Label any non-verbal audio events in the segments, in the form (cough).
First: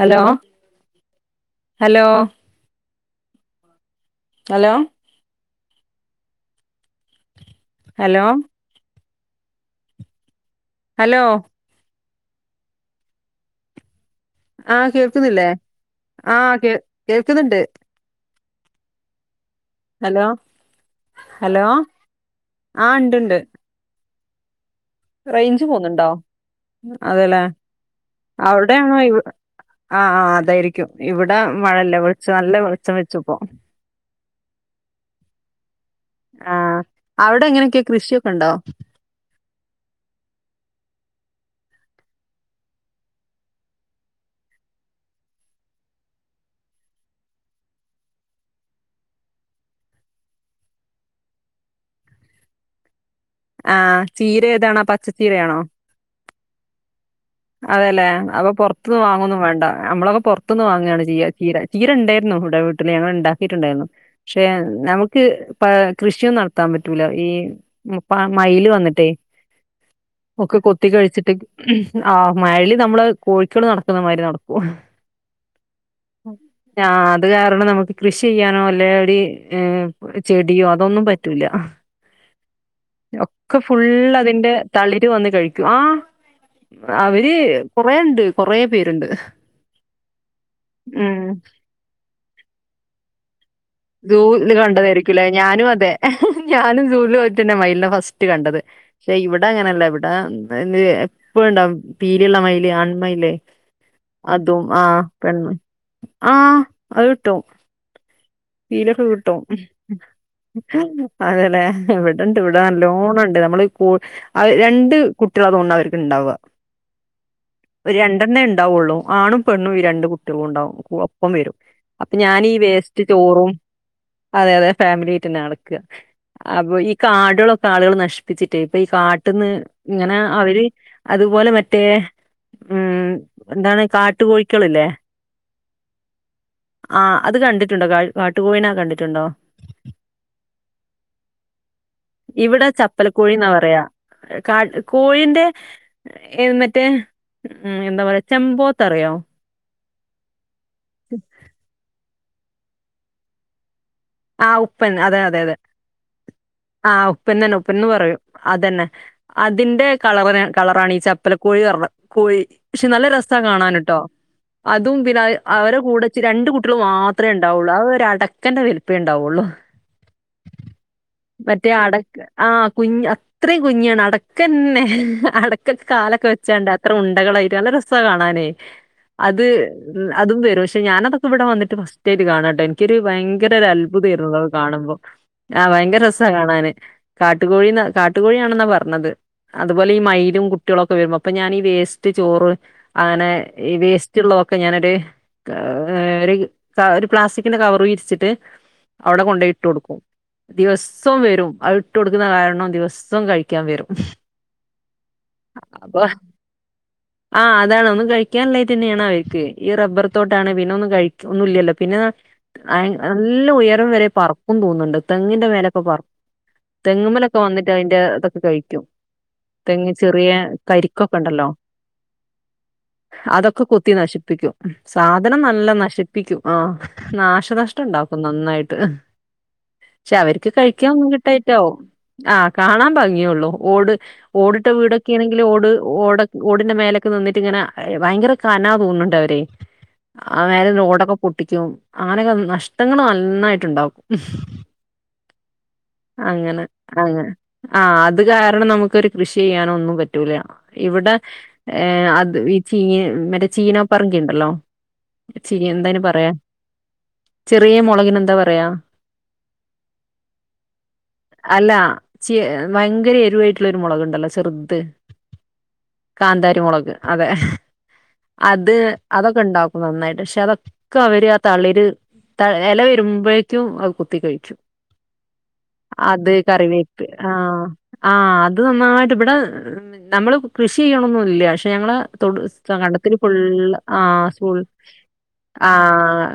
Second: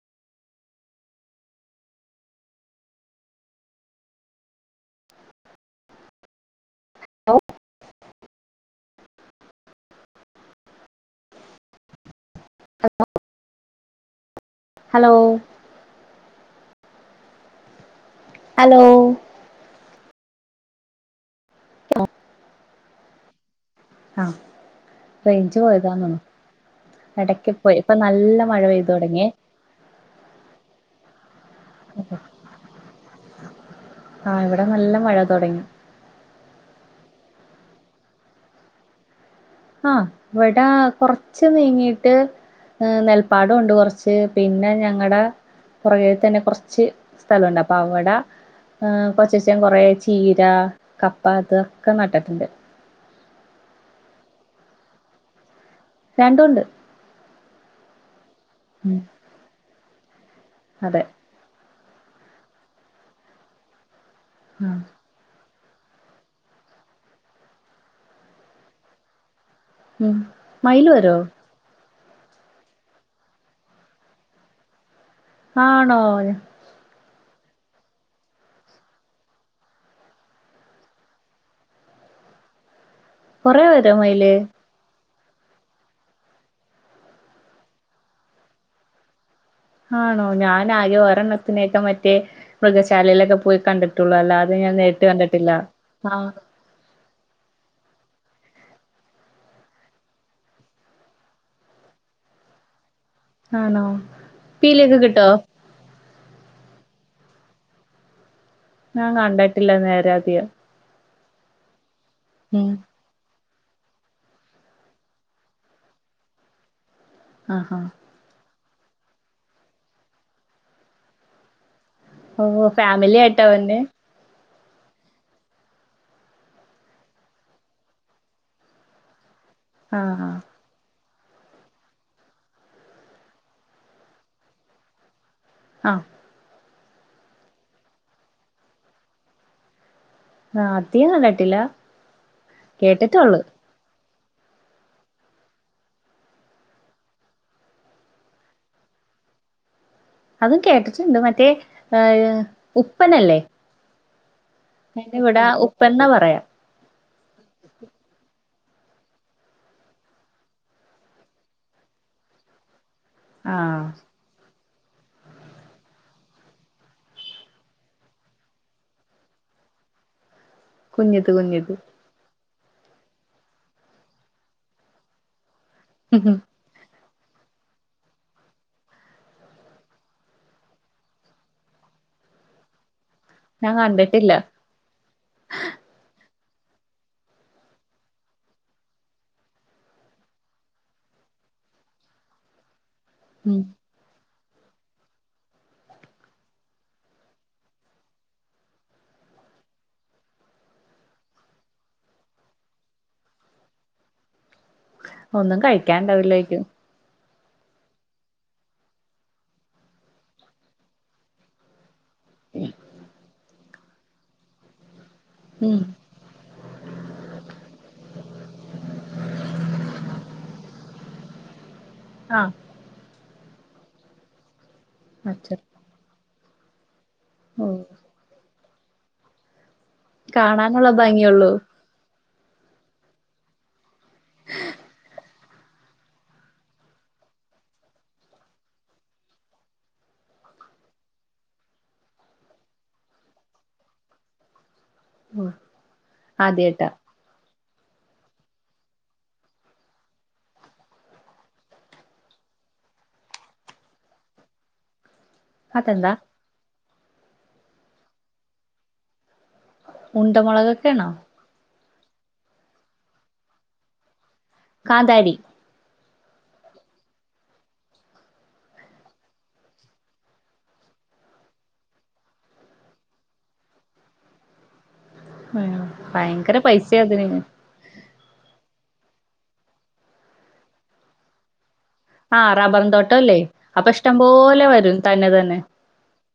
Hello hello hello hello hello hello ആഹ് കേൾക്കുന്നില്ലേ ആഹ കേ കേൾക്കുന്നുണ്ട് ഹലോ ഹലോ ഹലോ ആ ഉണ്ട്ണ്ട് ആഹ റേഞ്ച് പോുന്നുണ്ടോ അതെല്ലേ എടക്ക് പോയി ഇപ്പൊ നല്ല മഴ പെയ്തു അവിടെയാണോ തുടങ്ങിയേ ആഹ് അതായിരിക്കും ഇവിടെ മഴല്ല വെളിച്ച നല്ല വെച്ചം വെച്ച്പ്പോ ആഹ് ഇവിടെ നല്ല മഴ തുടങ്ങി ആഹ അവിടെ എങ്ങനൊക്കെ കൃഷിയൊക്കെ ഉണ്ടാവോ ആഹ ഇവിടെ കുറച്ച് നീങ്ങീട്ട് നെൽപ്പാടമ ഉണ്ട് കുറച്ച് പിന്നെ ഞങ്ങളടെ പുറകേ തന്നെ കുറച്ച് സ്ഥലംഉണ്ട് അപ്പൊ അവിടെ കൊച്ചച്ചൻ കുറേ ചീര, കപ്പ ഇതൊക്കെ നട്ടിട്ടുണ്ട് ആഹ് ചീര ഏതാണആ പച്ചച്ചീരയാണോ രണ്ടുണ്ട് അതെല്ലേ അപ്പൊ ഉം പുറത്തുനിന്ന് വാങ്ങന്നും വേണ്ട നമ്മളൊക്കെ ത്ത്ന്ന് അതെ വാങ്ങാണ് ചെയ്യുക ചീര ചീരണ്ടായിരുന്നു ഇവിടെ വീട്ടില് ഞങ്ങൾ ഉണ്ടാക്കിയിട്ടുണ്ടായിരുന്നു പക്ഷെ ആഹ് നമുക്ക് പ കൃഷിയും നടത്താൻ പറ്റൂല ഈ മയില് വന്നിട്ടേ ഉം ഒക്കെ കൊത്തി മയില് വരോ കഴിച്ചിട്ട് ആഹ് മഴൽ നമ്മള് കോഴിക്കൾ നടക്കുന്ന മാതിരി നടക്കും ആണോ ആ അത് കാരണം നമുക്ക് കൃഷി ചെയ്യാനോ അല്ലെ ഒര് ചെടിയോ അതൊന്നും പറ്റൂല്ല ഒക്കെ കൊറേ ഫുള് വരോ മയില് അതിന്റെ തളിര് വന്ന് കഴിക്കും ആഹ അവര് കൊറേുണ്ട് കൊറ പേരുണ്ട് ആണോ ഞാാനാകെ ഉം ഒരെണ്ണത്തിനേൊക്കെ മറ്റേ മൃഗശാലയിലൊക്കെ പോയി കണ്ടിട്ടുള്ളൂ സൂല് അല്ലാതെ ഞാൻ നേരിട്ട് കണ്ടതായിരിക്കുംല്ലേ കണ്ടിട്ടില്ല ഞാനും അതെ ആഹ് ഞാനും സൂല് വെച്ചെന്നെ മായ്ല്നെ ഫസ്റ്റ് ട്ട് കണ്ടത് ഷെ ഇവിട അങ്ങനെല്ല ഇവിടെ ഇത് എപ്പഇണ്ടാവും പീലിള്ള മൈല് ആൺ മൈല് ആണോ അതും പീലിയൊക്കെ ആഹ് കിട്ടോ പെണ്ണ് ആഹ് അകിട്ടും പീലൊക്കെ ഞാൻ കിട്ടും കണ്ടിട്ടില്ല നേരെ അധികം അതെലെഹ് ഇവിട് ണ്ട് ഇവിടെ ഉം നല്ലോണ് ണ്ട് നമ്മള് ഐ രണ്ട് കുട്ടികളാ തോന്ന്ണ് അവര്ക്ക് ഇണ്ടാവ ആഹാ ഒരു രണ്ടെണ്ണേ ഉണ്ടാവുള്ളൂ ആണും പെണ്ണും ഈ രണ്ട് കുട്ടികളും ഉണ്ടാവും ഒപ്പം വെരും അപ്പൊ ഞാനീ ഈ വേസ്റ്റ് ല്ല്യാട്ടോ ചോറും വര്നെ അതെ അതെ ഫാമിലി ആയിട്ട് തന്നെ നടക്ക അപ്പൊ ഈ കാടുകളൊക്കെ ആളുകൾ നശിപ്പിച്ചിട്ടേ ഇപ്പൊ ഈ കാ ട്ട്ന്ന് ഇങ്ങനെ ആഹ് അവര് അതുപോലെ മറ്റേ ഉം എന്താണ് കാട്ട് കോഴിക്കള്ല്ലേ അ ആ അത് കണ്ട്ട്ട് ട്ടുണ്ടോ കാട്ടുകോഴിനെ കണ്ടിട്ടുണ്ടോ ആ അത് ഞാൻ കണ്ടില്ല ഇവിടെ ചപ്പലക്കോഴി കേട്ടിട്ടോള്ളു എന്നാ പറയാ കാ കോഴിന്റെ എ മറ്റേ മ് എന്താ പറയാ ചെമ്പോത്തറിയോ അതും കേട്ടിട്ട്ണ്ട് മറ്റേ ഏ ഉപ്പനല്ലേ ആ ഉപ്പൻ അതിന്റെ അതെ അതെ ഇവിടെ അതെ ഉപ്പന്നാ പറയാ ആ ഉപ്പൻ തന്നെ ഉപ്പൻന്ന് പറയും അതെന്നെ അതിന്റെ കളർ കളറാണ് ഈ ചപ്പല കോഴിപറഞ്ഞത് കോഴി പക്ഷെ നല്ല രസ ആഹ് കാണാന്ട്ടോ അതും പിന്നെ അവരെ കൂടെച്ച് രണ്ടു കുട്ടികൾ മാത്രമേ ഉണ്ടാവുള്ളൂ അത് അടക്കന്റെ വലുപ്പ പ്പെ ഇണ്ടാവുള്ളു കുഞ്യത് കുഞ്യത് ആ കുഞ് അത്രയും കുഞ്ഞാണ് അടക്കന്നെ ഹ് അട ക്ക് കാലൊക്കെ വെച്ചാണ്ട് അത്ര ഉണ്ട് ണ്ടകളായിട്ട് നല്ല രസ കാണാന് അത് അതും വരും പക്ഷെ ഞാനതൊക്കെ ഇവിടെ വന്നിട്ട് ഫസ്റ്റയ്ട്ട് കാണാട്ടോ എനിക്കൊരു ഭയ യങ്കര ഒരു ഞാൻ അത്ഭുതായിരുന്നു കണ്ടിട്ടില്ല ഇതൊക്കെ കാണുമ്പോ ആ ഭയങ്കര രസം സ്സാ കാണാന് കാട്ടുകോഴിനെ കാട്ടുകോഴിയാണെന്നാ പറഞ്ഞത് അതുപോലെ ഈ മൈയിലും കുട്ടികളൊക്കെ വരുമ്പ അപ്പൊ ഞാൻ ഈ വേസ്റ്റ് ചോറ് അങ്ങനെ ഉം ഈ വേസ്റ്റ്ള്ളതൊക്ക്‌ ഓക്കെ ഞാനൊരു ഒരു ഒരു പ്ലാസ്റ്റിക്കിൻ്റെ കവറ് വിരിച്ചിട്ട് അവിടെ കൊണ്ടോയിട്ടു കൊടുക്കും ദിവസോം വരും അത് ഇട്ട് കൊടുക്ക്ണ കാരണം ദിവസോം കഴിക്കാൻ വരും ഒന്നും കഴിക്കാണ്ടാവില്ലേയ്ക്കും ആ അതാണ് ഒന്നും കഴിക്കാനില്ലായിട്ടെന്നെണ് അവെര്ക്ക് ഈ റബ്ബർ തോട്ടാണ് പിന്നെ ഒന്നും കഴി ഒന്നുല്ലല്ലോ പിന്നെ (unintelligible) നല്ല ഉയരം വരെ പറക്കും തോന്നുണ്ട് തെങ്ങിന്റെ ഉം മേലൊക്കെ പറക്കും തെങ്ങുമ്മേലൊക്കെ വന്നിട്ട് അതിന്റെ ഇതൊക്കെ കഴിക്കും തെങ്ങു ചെറിയ കരിക്കൊക്കെണ്ടല്ലോ ആ അതൊക്കെ കൊത്തി നശിപ്പിക്കും സാധനം അച്ച നല്ല നശിപ്പിക്കും ആ ഓ നാശനഷ് ട്ടുണ്ടാക്കും നന്നായിട്ട് അ (unintelligible) ക്ഷെ അവർക്ക് കാണാനുള്ള കഴിക്കാൻ ഒന്നും ഭംഗിയൊള്ളൂ കിട്ടായിട്ടാവും ആ കാണാൻ ഭംഗിഒള്ളു ഓടെ ഓടിട്ട വീടൊക്കെ ആണെങ്കി ങ്കിലും ഓടെ ഓടോക ഓടിന്റെ മോളിലോക്കെ നിന്നിട്ടിങ്ങനെ ഭയങ്കര കനാ അയയെ ഓടൊക്കെ പൊട്ടിക്കും അങ്ങനൊക്കെ നഷ്ട നിങ്ങാണ നന്നായിട്ടുണ്ടാവും (unintelligible) അങ്ങനെ ആദ്യായിട്ടാ അങ്ങ് ആ അതുകാരണം നമുക്കൊരു കൃഷി ചെയ്യാനൊന്നും പറ്റൂല്ല ഇവിടെ ഏ അത് മറ്റേ ചീനോ പറങ്കി ഉണ്ടല്ലോ ചീ എന്താന് അതെന്താ പറയാ ചെറിയ മോളകിനെന്താ പറയാ (unintelligible) മുളകൊക്കെ ആണോ ചിയാ ഭയങ്കര എരിവായിട്ടുള്ളൊരു മുളകുണ്ടല്ലോ ചെറുത് കാന്താരി കാ‍ന്താരി മൊളക് അതെ അത് അതൊക്കെ ഉണ്ടാകും നന്നായിട്ട് പക്ഷെ അതൊക്കെ അവരെ തളിരെ എല വരുമ്പോഴേക്കും അത് കുത്തി കേറ്റും ഭയങ്കര പൈസയാ അതിനെ ആ അത് നന്നായിട്ടിവിടെ നമ്മളു കൃഷി ചെയ്യോന്നും ഇല്ല ഞങ്ങളെ തോട് ആഹ് റബ്ബറും കണ്ടത്തിൽ തോട്ടല്ലേ ഫുള്ള് അപ്പൊ ആ ഇഷ്ടം സ്കൂൾ പോലെ വരും തന്നെ തന്നെ ആ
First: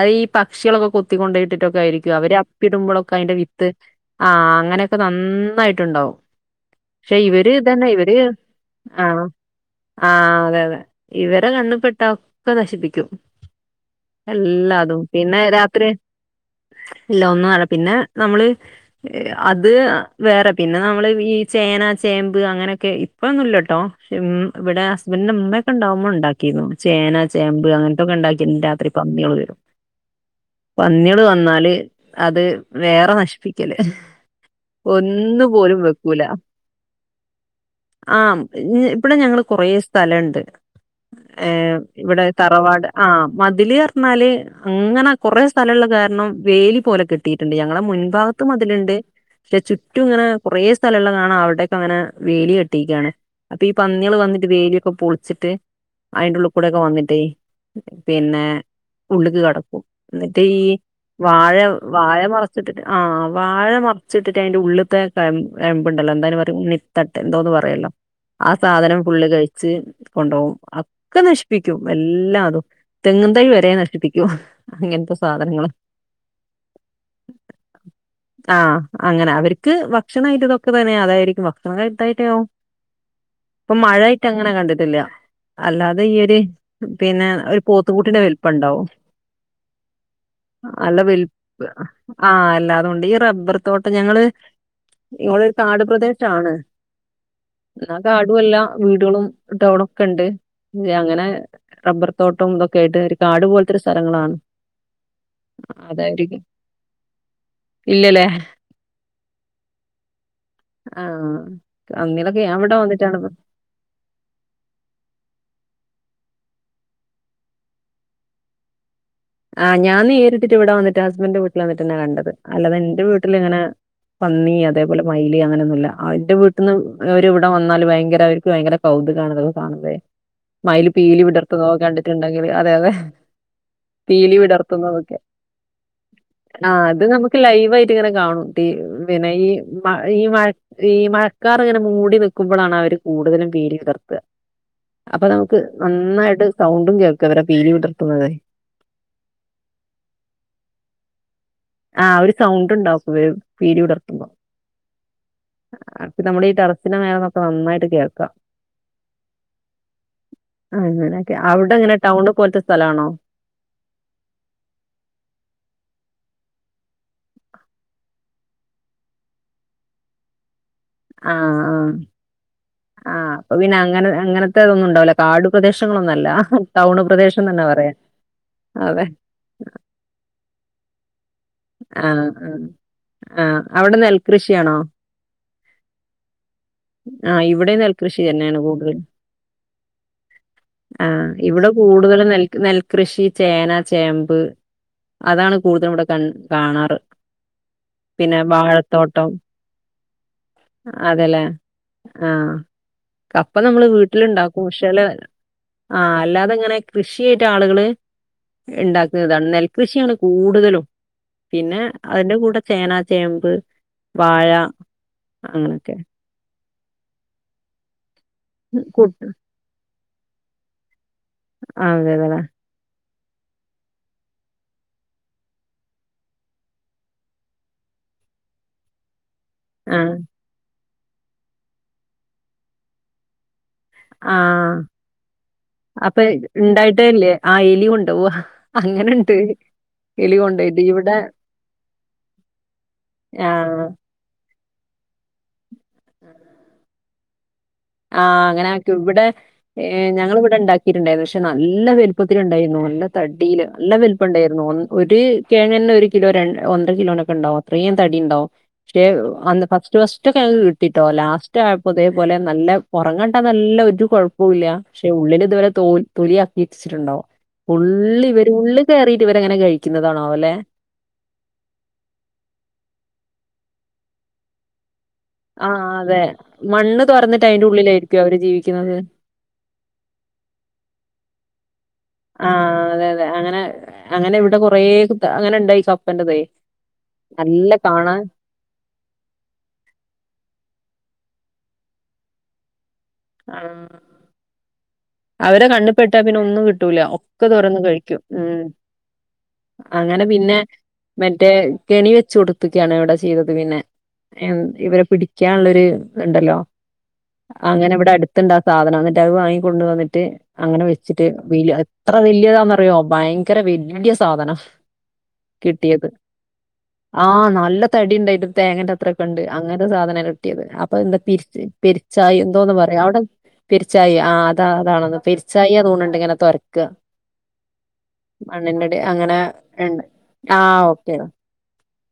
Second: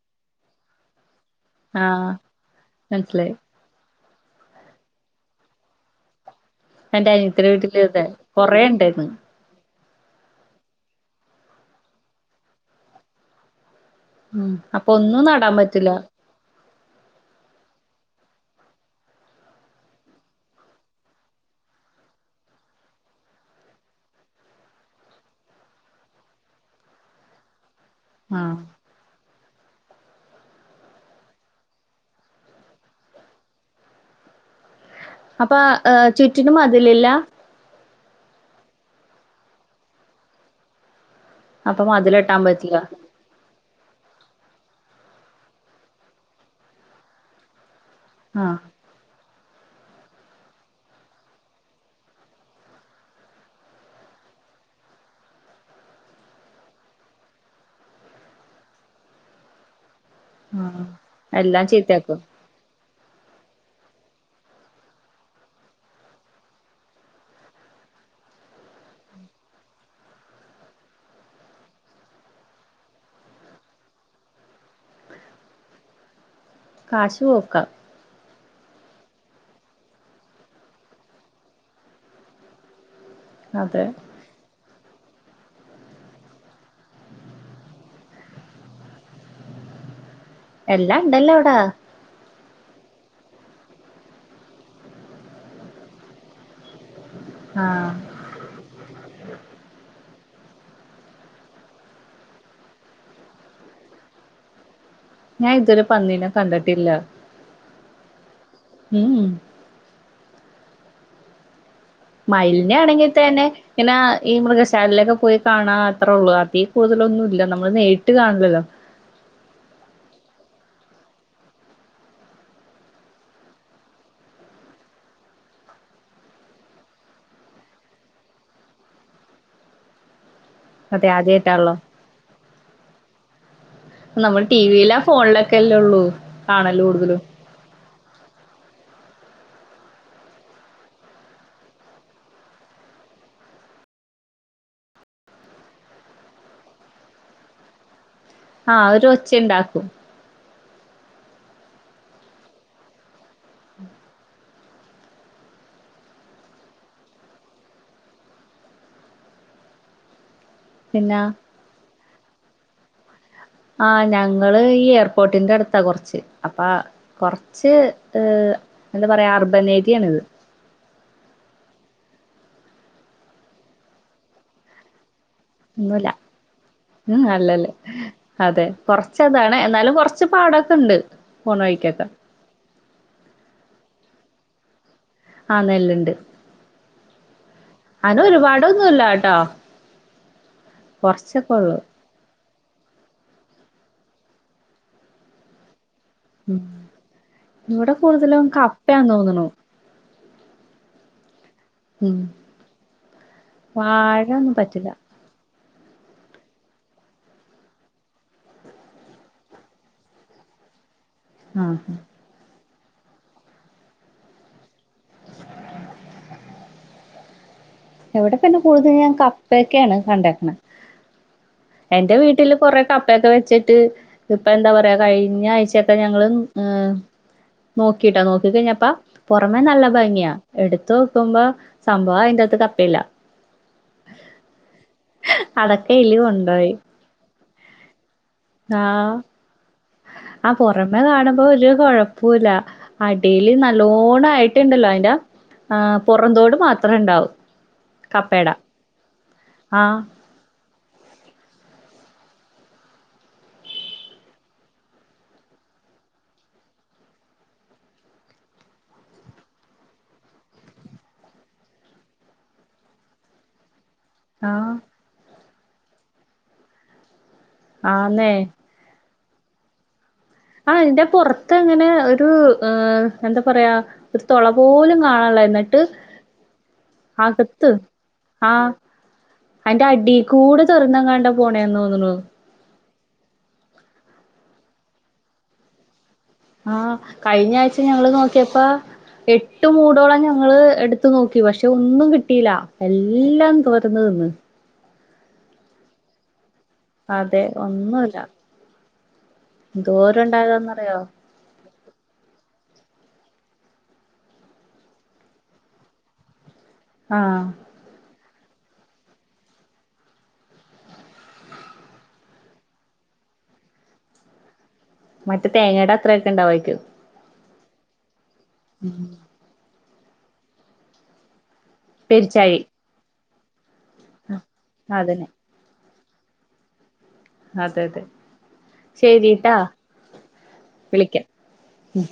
അയീ പക്ഷികളൊക്കെ കൊത്തിക്കൊണ്ടി ട്ടിട്ടൊക്കെ ആഹ് ആയിരിക്കും അവരെ അപ്പിടുമ്പോഴൊക്കെ മനസ്സിലായി അതിന്റെ വിത്ത് ആ അങ്ങനൊക്കെ നന്നായിട്ടുണ്ടാവും എന്റെ പക്ഷെ അനിയത്തീടെ ഇവര് വീട്ടില് ഇതന്നെ ദെ കൊറേണ്ടേര്ന്ന് ആ അതെ അതെ ഇവരെ കണ്ണ് പെട്ടാ ഒക്കെ നശ്പ്പിക്കും ഉം അപ്പൊ എല്ലാതും ഒന്നും പിന്നെ നടാൻ രാത്രി പറ്റില്ല ഇല്ല ഒന്നു നടാ പിന്നെ നമ്മള് അത് വേറെ പിന്നെ നമ്മള് ഈ ചേന ചേമ്പ് അങ്ങനെയൊക്കെ ഇപ്പൊന്നുല്ലാട്ടോ ഇവിടെ ഹസ്ബൻ്റ്ൻ്റെമ്മ ണ്ടാവുമ്പൊ ണ്ടാക്കിയിര്ന്നു ചേന ചേമ്പ് അങ്ങ ത്തൊക്കെ ണ്ടാക്കി ആഹ് രാത്രി പന്യാള് വരും പന്യള് വന്നാല് അത് വേറെ നശ്പ്പിക്കല് അപ്പാ ചുറ്റിനും മതിലില്ല ആ ഇവിടെ ഞങ്ങള് കൊറെ സ്ഥലണ്ട് ഏഹ് അപ്പൊ ഇവിടെ മതിലെട്ടാൻ പറ്റില്ല തറവാട് ആ മതില് ഇന്നാല് അങ്ങനാ കൊറെ സ്ഥലെള്ള കാര്ണം വേലി പോലെ കെട്ടി ഇണ്ട് ഞ ഇങ്ങളെ മുൻഭാഗത്ത് ആഹ് മതില്ണ്ട് ചുറ്റുങ്ങനെ കൊറേ സ്ഥലെള്ളകാണ അവിടൊക്കങ്ങനെ വേലി കെട്ടീക്കാണ് അപ്പീ പന്ന്യെള് വന്നിട്ട് വേല്യക്കെ പൊൾച്ച്ട്ട് അയ്ന്റെ ഉള്ള്ക്കൂടെ വന്നിട്ടെ പിന്നെ ഉള്ള്ക്ക് കടക്കും ന്നിട്ട് ഈ ആഹ് വാഴ എല്ലാം വാഴ ചീത്തയാക്കും ആ വാഴ മർച്ചിട്ടിട്ട് ഐന്റെ ഉള്ള്ത്തെ കഴമ്പ് കഴമ്പ്ണ്ടല്ലോ എന്താ ഐന്പറയാ ഉണ്ണിത്തട്ടെ എന്തോന്ന് പറയല്ലൊ ആ സാധനം ഫുള്ള് കഴിച്ച് കൊണ്ടോവും ഒക്കെ നശ്പ്പിക്കും എല്ലാതും തെങ്ങും തൈ വരെ നശിപ്പിക്കും അങ്ങൻത്തെ സാധനങ്ങളാ കാഷ് പോക്കാ ആഹ് അങ്ങനെ അവര്ക്ക് ഭക്ഷണായിട്ട് ഇതൊക്കെ തന്നെ അതായിരിക്കും ഭക്ഷണം കിട്ടായ്ട്ടാവും ഇപ്പം അതെ മഴായിട്ട് അങ്ങനെ കണ്ടിട്ടില്ല അല്ലാതെ ഈ ഒര് പിന്നെ ഒര് പോത്ത് കുട്ടിൻ്റെ വൽപ്പണ്ടാവും എല്ലാണ്ടല്ലോ അവ്ടെ ആ എല്ലാതുണ്ട് ഈ റബ്ബറ് തോട്ടം ഞങ്ങള് ഇങ്ങോട്ടൊരു കാട് പ്രദേശാണ് ആഹ് ന്നാ കാടു അല്ല വീടളും ടൗണൊക്കെണ്ട് അങ്ങനെ റബ്ബർത്തോട്ടും തൊക്കേയ്ട്ട് ഒരു കാട്പോൽത്തൊരു സ്ഥലങ്ങളാണ് ഞാൻ ഇതുവരെ പന്നിനെ അതായിരിക്കും കണ്ടി ട്ടില്ല ഇല്ലല്ലേ ഉം ഉം ആഹ് അന്നിലൊക്കെ ഞാൻ മയിൽനെ ഇവിടെ ആണെങ്കി വന്നിട്ടാണ് തന്നെ പിന്നാ ഈ മൃഗശാലയിലൊക്കെ പോയി കാണാ അത്രൊള്ളൂ അതീ കൂടുതലൊന്നുല്ല നമ്മള് നേരിട്ട് കാൺലല്ലോ ആ ഞാൻ നേരിട്ടിട്ട് ഇവിടെ വന്നിട്ടാ ഹസ്ബൻ്റിന്റെ വീട്ട്ല് വന്നിട്ടന്നെ കണ്ടത് അല്ലാതെ എന്റെ വീട്ടില്ങ്ങനെ പന്നി അതേപോലെ മൈല് അങ്ങനൊന്നുല്ല എന്റെ വീട്ട്ന്ന് അവര് ഇവ്ടെ വന്നാല് ഭയങ്കര അവർക്ക് ഭയങ്കര കൗതുകാണ് ഇതൊക്കെ കാണുമ്പഴേ അതെ മൈൽപീലി ആദ്യായിട്ടാണല്ലോ വിടർത്തുന്നതൊക്കെ കണ്ടിട്ടുണ്ടെങ്കില് അതെ അതെ പീലി നമ്മൾ ടി വിയിലാ വിടർത്തുന്നതൊക്കെ ഫോണിലൊക്കെല്ലേ ഉള്ളൂ കാണല് അത് കൂടുതലും നമുക്ക് ലൈവായിട്ട്ങ്ങനെ കാണും ടീ പിന്നെ ഈ മ ഈ മഴ ഈ മഴക്കാറ്ങ്ങനെ മൂടിനിക്കുമ്പളാണ് അവര് കൂടുതലും പീലി വിടർത്ത അപ്പോ നമുക്ക് നന്നായിട്ട് സൗണ്ടും കേൾക്കാം അവരെ പീലി വിടർത്തുന്നത് ആ ഒരു ഒച്ചയുണ്ടാക്കും ആ ഒരു സൗണ്ട്ണ്ടാക്കും ഇവര് പീലി വിടർത്തുമ്പോ അപ്പൊ നമ്മളീ ടറസ്സിന്റെ മേലേനോക്കുമ്പോ നന്നായിട്ട് കേൾക്കാ പിന്നെ അങ്ങനൊക്കെ അവ്ടെ എങ്ങനെ ടൗണ്പോൽതെ സ്ഥലണോ ആ ഞങ്ങള് ഈ എയർപോർട്ട്ന്റെ അടുത്താ കൊർച്ച് അപ്പ കൊർച്ച് ഏ എന്താ പറയാ അർബൻ ഏരിയാണ്ത് ആ ആം ആ അപ്പൊ പിന്നെ അങ്ങനെ അങ്ങൻതെ അതൊന്നുണ്ടാവൂലാ ഒന്നൂല്ല ഉം പ്രദേശം തന്നെ അല്ലല്ല പറയാം അതേ അതെ കൊർച്ചതാണ് എന്നാലും കൊർച്ച് പാടൊക്കെണ്ട് ആഹ് അവിടെ നെൽ കൃഷി ആണോ ആ നെല്ല്ണ്ട് ആ ഇവി ഇവിടെയും നെൽ കൃഷി തന്നെയാണ് കൂടുതൽ, ട്ടോ ആ കൊറച്ചൊക്കെ ഇവിടെ ഒള്ളു കൂടുതൽ നെല്ല് - നെൽ കൃഷി, ചേന, ചേമ്പ് അതാണ് കൂടുതൽ ഇവിടെ കാണു - ഇവിടെ കൂടുതലും കപ്പ ആണന്നു തോന്നുന്നു അതേയില്ലേ ആ കപ്പ നമ്മള് വീട്ടിൽ വാഴൊന്നും ഉണ്ടാക്കും പറ്റില്ല പക്ഷെല് അല്ലാതെ ഇങ്ങനെ കൃഷിയായിട്ട് ആളുകളു ഇഇണ്ടാക്കുന്നതാണ് നെല്ല് കൃഷി ആണ് കൂടുതലും ആഹ് പിന്നെ അതിന്റ കൂടെ ചേന, ചേമ്പ്, വാഴ അങ്ങനെ യൊക്കെ ഇവിടെ തന്നെ കു കൂടുതലും കപ്പ ഒക്കെ ആണ് കണ്ടിരി - (unintelligible) എന്റെ അതെതെല്ലേ. വീട്ടിലും കുറേ കപ്പ - കപ്പയൊക്കെ ഇപ്പൊ എന്താ പറയുക കഴിഞ ആഴ്ചയൊക്കെ ഞങ്ങളു നോക്കിട്ടോ നോക്കി കഴിഞ്ഞപ്പോ - പുറമെ നല്ല ആഹ് ഭംഗി ആ എടുത്ത് - നോക്കുമ്പോൾ സംഭവം അതിനകത്തു - ഇല്ല ആ എലി അപ്പൊ കൊണ്ടോയി ഇണ്ടായിട്ടേ ഇല്ലേ ആ എലി കൊണ്ടുപോവുവ അങ്ങനെ ഇണ്ട് ആ പോരമേ കാണുമ്പോൾ വലിയ കൊഴപ്പം ഇല്ലേ അടിയില് ആഹ് നല്ലോണം - (unintelligible) ആ അതിന്റ പോരാംതോടു മാത്രം ഉണ്ടാവും അങ്ങനെ ആഹ് ഞങ്ങള് ഇവിടെ ഉണ്ടാക്കിട്ടുണ്ടായിരുന്നു പക്ഷെ നല്ല - ഒത്തിരി ഉണ്ടായിരുന്നു നല്ല തടിയിലേ നല്ല വലിപ്പം ഉണ്ടായിരുന്നു ഒരു കിഴങ്ങു തന്നെ ഒരു കിലോ ഒന്നര കിലോ ഉണ്ടായിരുന്നു പക്ഷെ ഫസ്റ്റ് കിഴങ്ങു കിട്ടിട്ടോ ലാസ്റ്റ് ആയപ്പോൾ ഇതേപോലെ നല്ല ഒരങ്ങട്ടെ നല്ലൊരു കൊഴപ്പില്ല ആഹ് പക്ഷെ ഉള്ളിലു ഇതു വരെ - (unintelligible) ആന്നേ ഉള്ളിവരും ഉള്ളി കേറി ത്തിവരെ (unintelligible) അങ്ങനാ കഴിക്കുന്നത് ആഹ് എന്റെ പൊറത്തിങ്ങനെ ഒരു ഏഹ് എന്താ പറയാ ഒരു തൊള പോലും കാണാണൊള്ള എന്നിട്ട് ആഹ് അതെ മണ്ണ് തൊറന്നിട്ട് അയിന്റെ അകത്ത് ഉള്ളിലായിരിക്കും അവര് ആഹ് ജീവിക്കുന്നത്. അയിന്റെ അടീകൂടെ തൊരന്നെങ്ങാണ്ടാ പോണേന്നു ന്നുണു ആഹ് അതെ അതെ അങ്ങനെ അങ്ങനെ ഇവിടെ കൊറേ കുത്ത് അങ്ങനെയുണ്ടായി സ ആഹ് കഴിഞ്ഞ ആഴ്ച ഞങ്ങള് നോക്കിയപ്പാ എട്ട് മൂടോളം ഞങ്ങള് എടുത്ത് ത്തു നോക്കി പക്ഷെ ഒന്നും കിട്ടീല എല്ലാം ആഹ് തൊരന്നു തിന്ന് അവരെ കണ്ണിപ്പെട്ട പിന്നെ ഒന്നും കിട്ട് ട്ടൂല അതെ ഒക്കെ തൊരന്ന് ഒന്നുല്ല. കഴിക്കും മ്മ് എന്തോരം അങ്ങനെ പിന്നെ ഉണ്ടാകാന്നറിയോ മറ്റേ കെണി വെച്ച് കൊടിപ്പിക്കയാണ് ഇവിടെ ചെയ്തത് പിന്നെ എൻ ഇവരെ പിടിക്കാനൊള്ള ഒരു ഇതുണ്ടല്ലോ ആഹ് അങ്ങനെ ഇവിടെ അടുത്തുണ്ട് ആ സാധനം അന്നിട്ട് അത് വാങ്ങിക്കൊണ്ട് വന്നിട്ട് അങ്ങനെ വെച്ചിട്ട് വീല എത്ര വല്യതാന്ന് അറിയുവോ ഭയങ്കര വല്ല്യ സാധനം മറ്റേ തേങ്ങേടെ കിട്ടിയത് അത്രയൊക്കെ ഉണ്ടാവായിരിക്കും ആഹ് നല്ല തടി ഉണ്ടായിട്ടു തേങ്ങേൻ്റെ അത്രൊക്കെ ഇണ്ട് അങ്ങനെ ത്ത സാധനവാ കിട്ടിയത് അപ്പൊ എന്താ പിരിച്ച് പെരിച്ചായി പെരിച്ചാഴി എന്തോന്ന് പറ (unintelligible) പെരിച്ചായി ആഹ് അതാ അതാണെന്ന് അതന്നെ പെരിച്ചായിയാ തോനണ ഇങ്ങനെ തൊരക്കുവാ അതെ അതെ മണ്ണിന്റെ അടി അങ്ങനെ ശരിട്ടാ ഇണ്ട് ആ ഓക്കെ ഡാ മ്മ്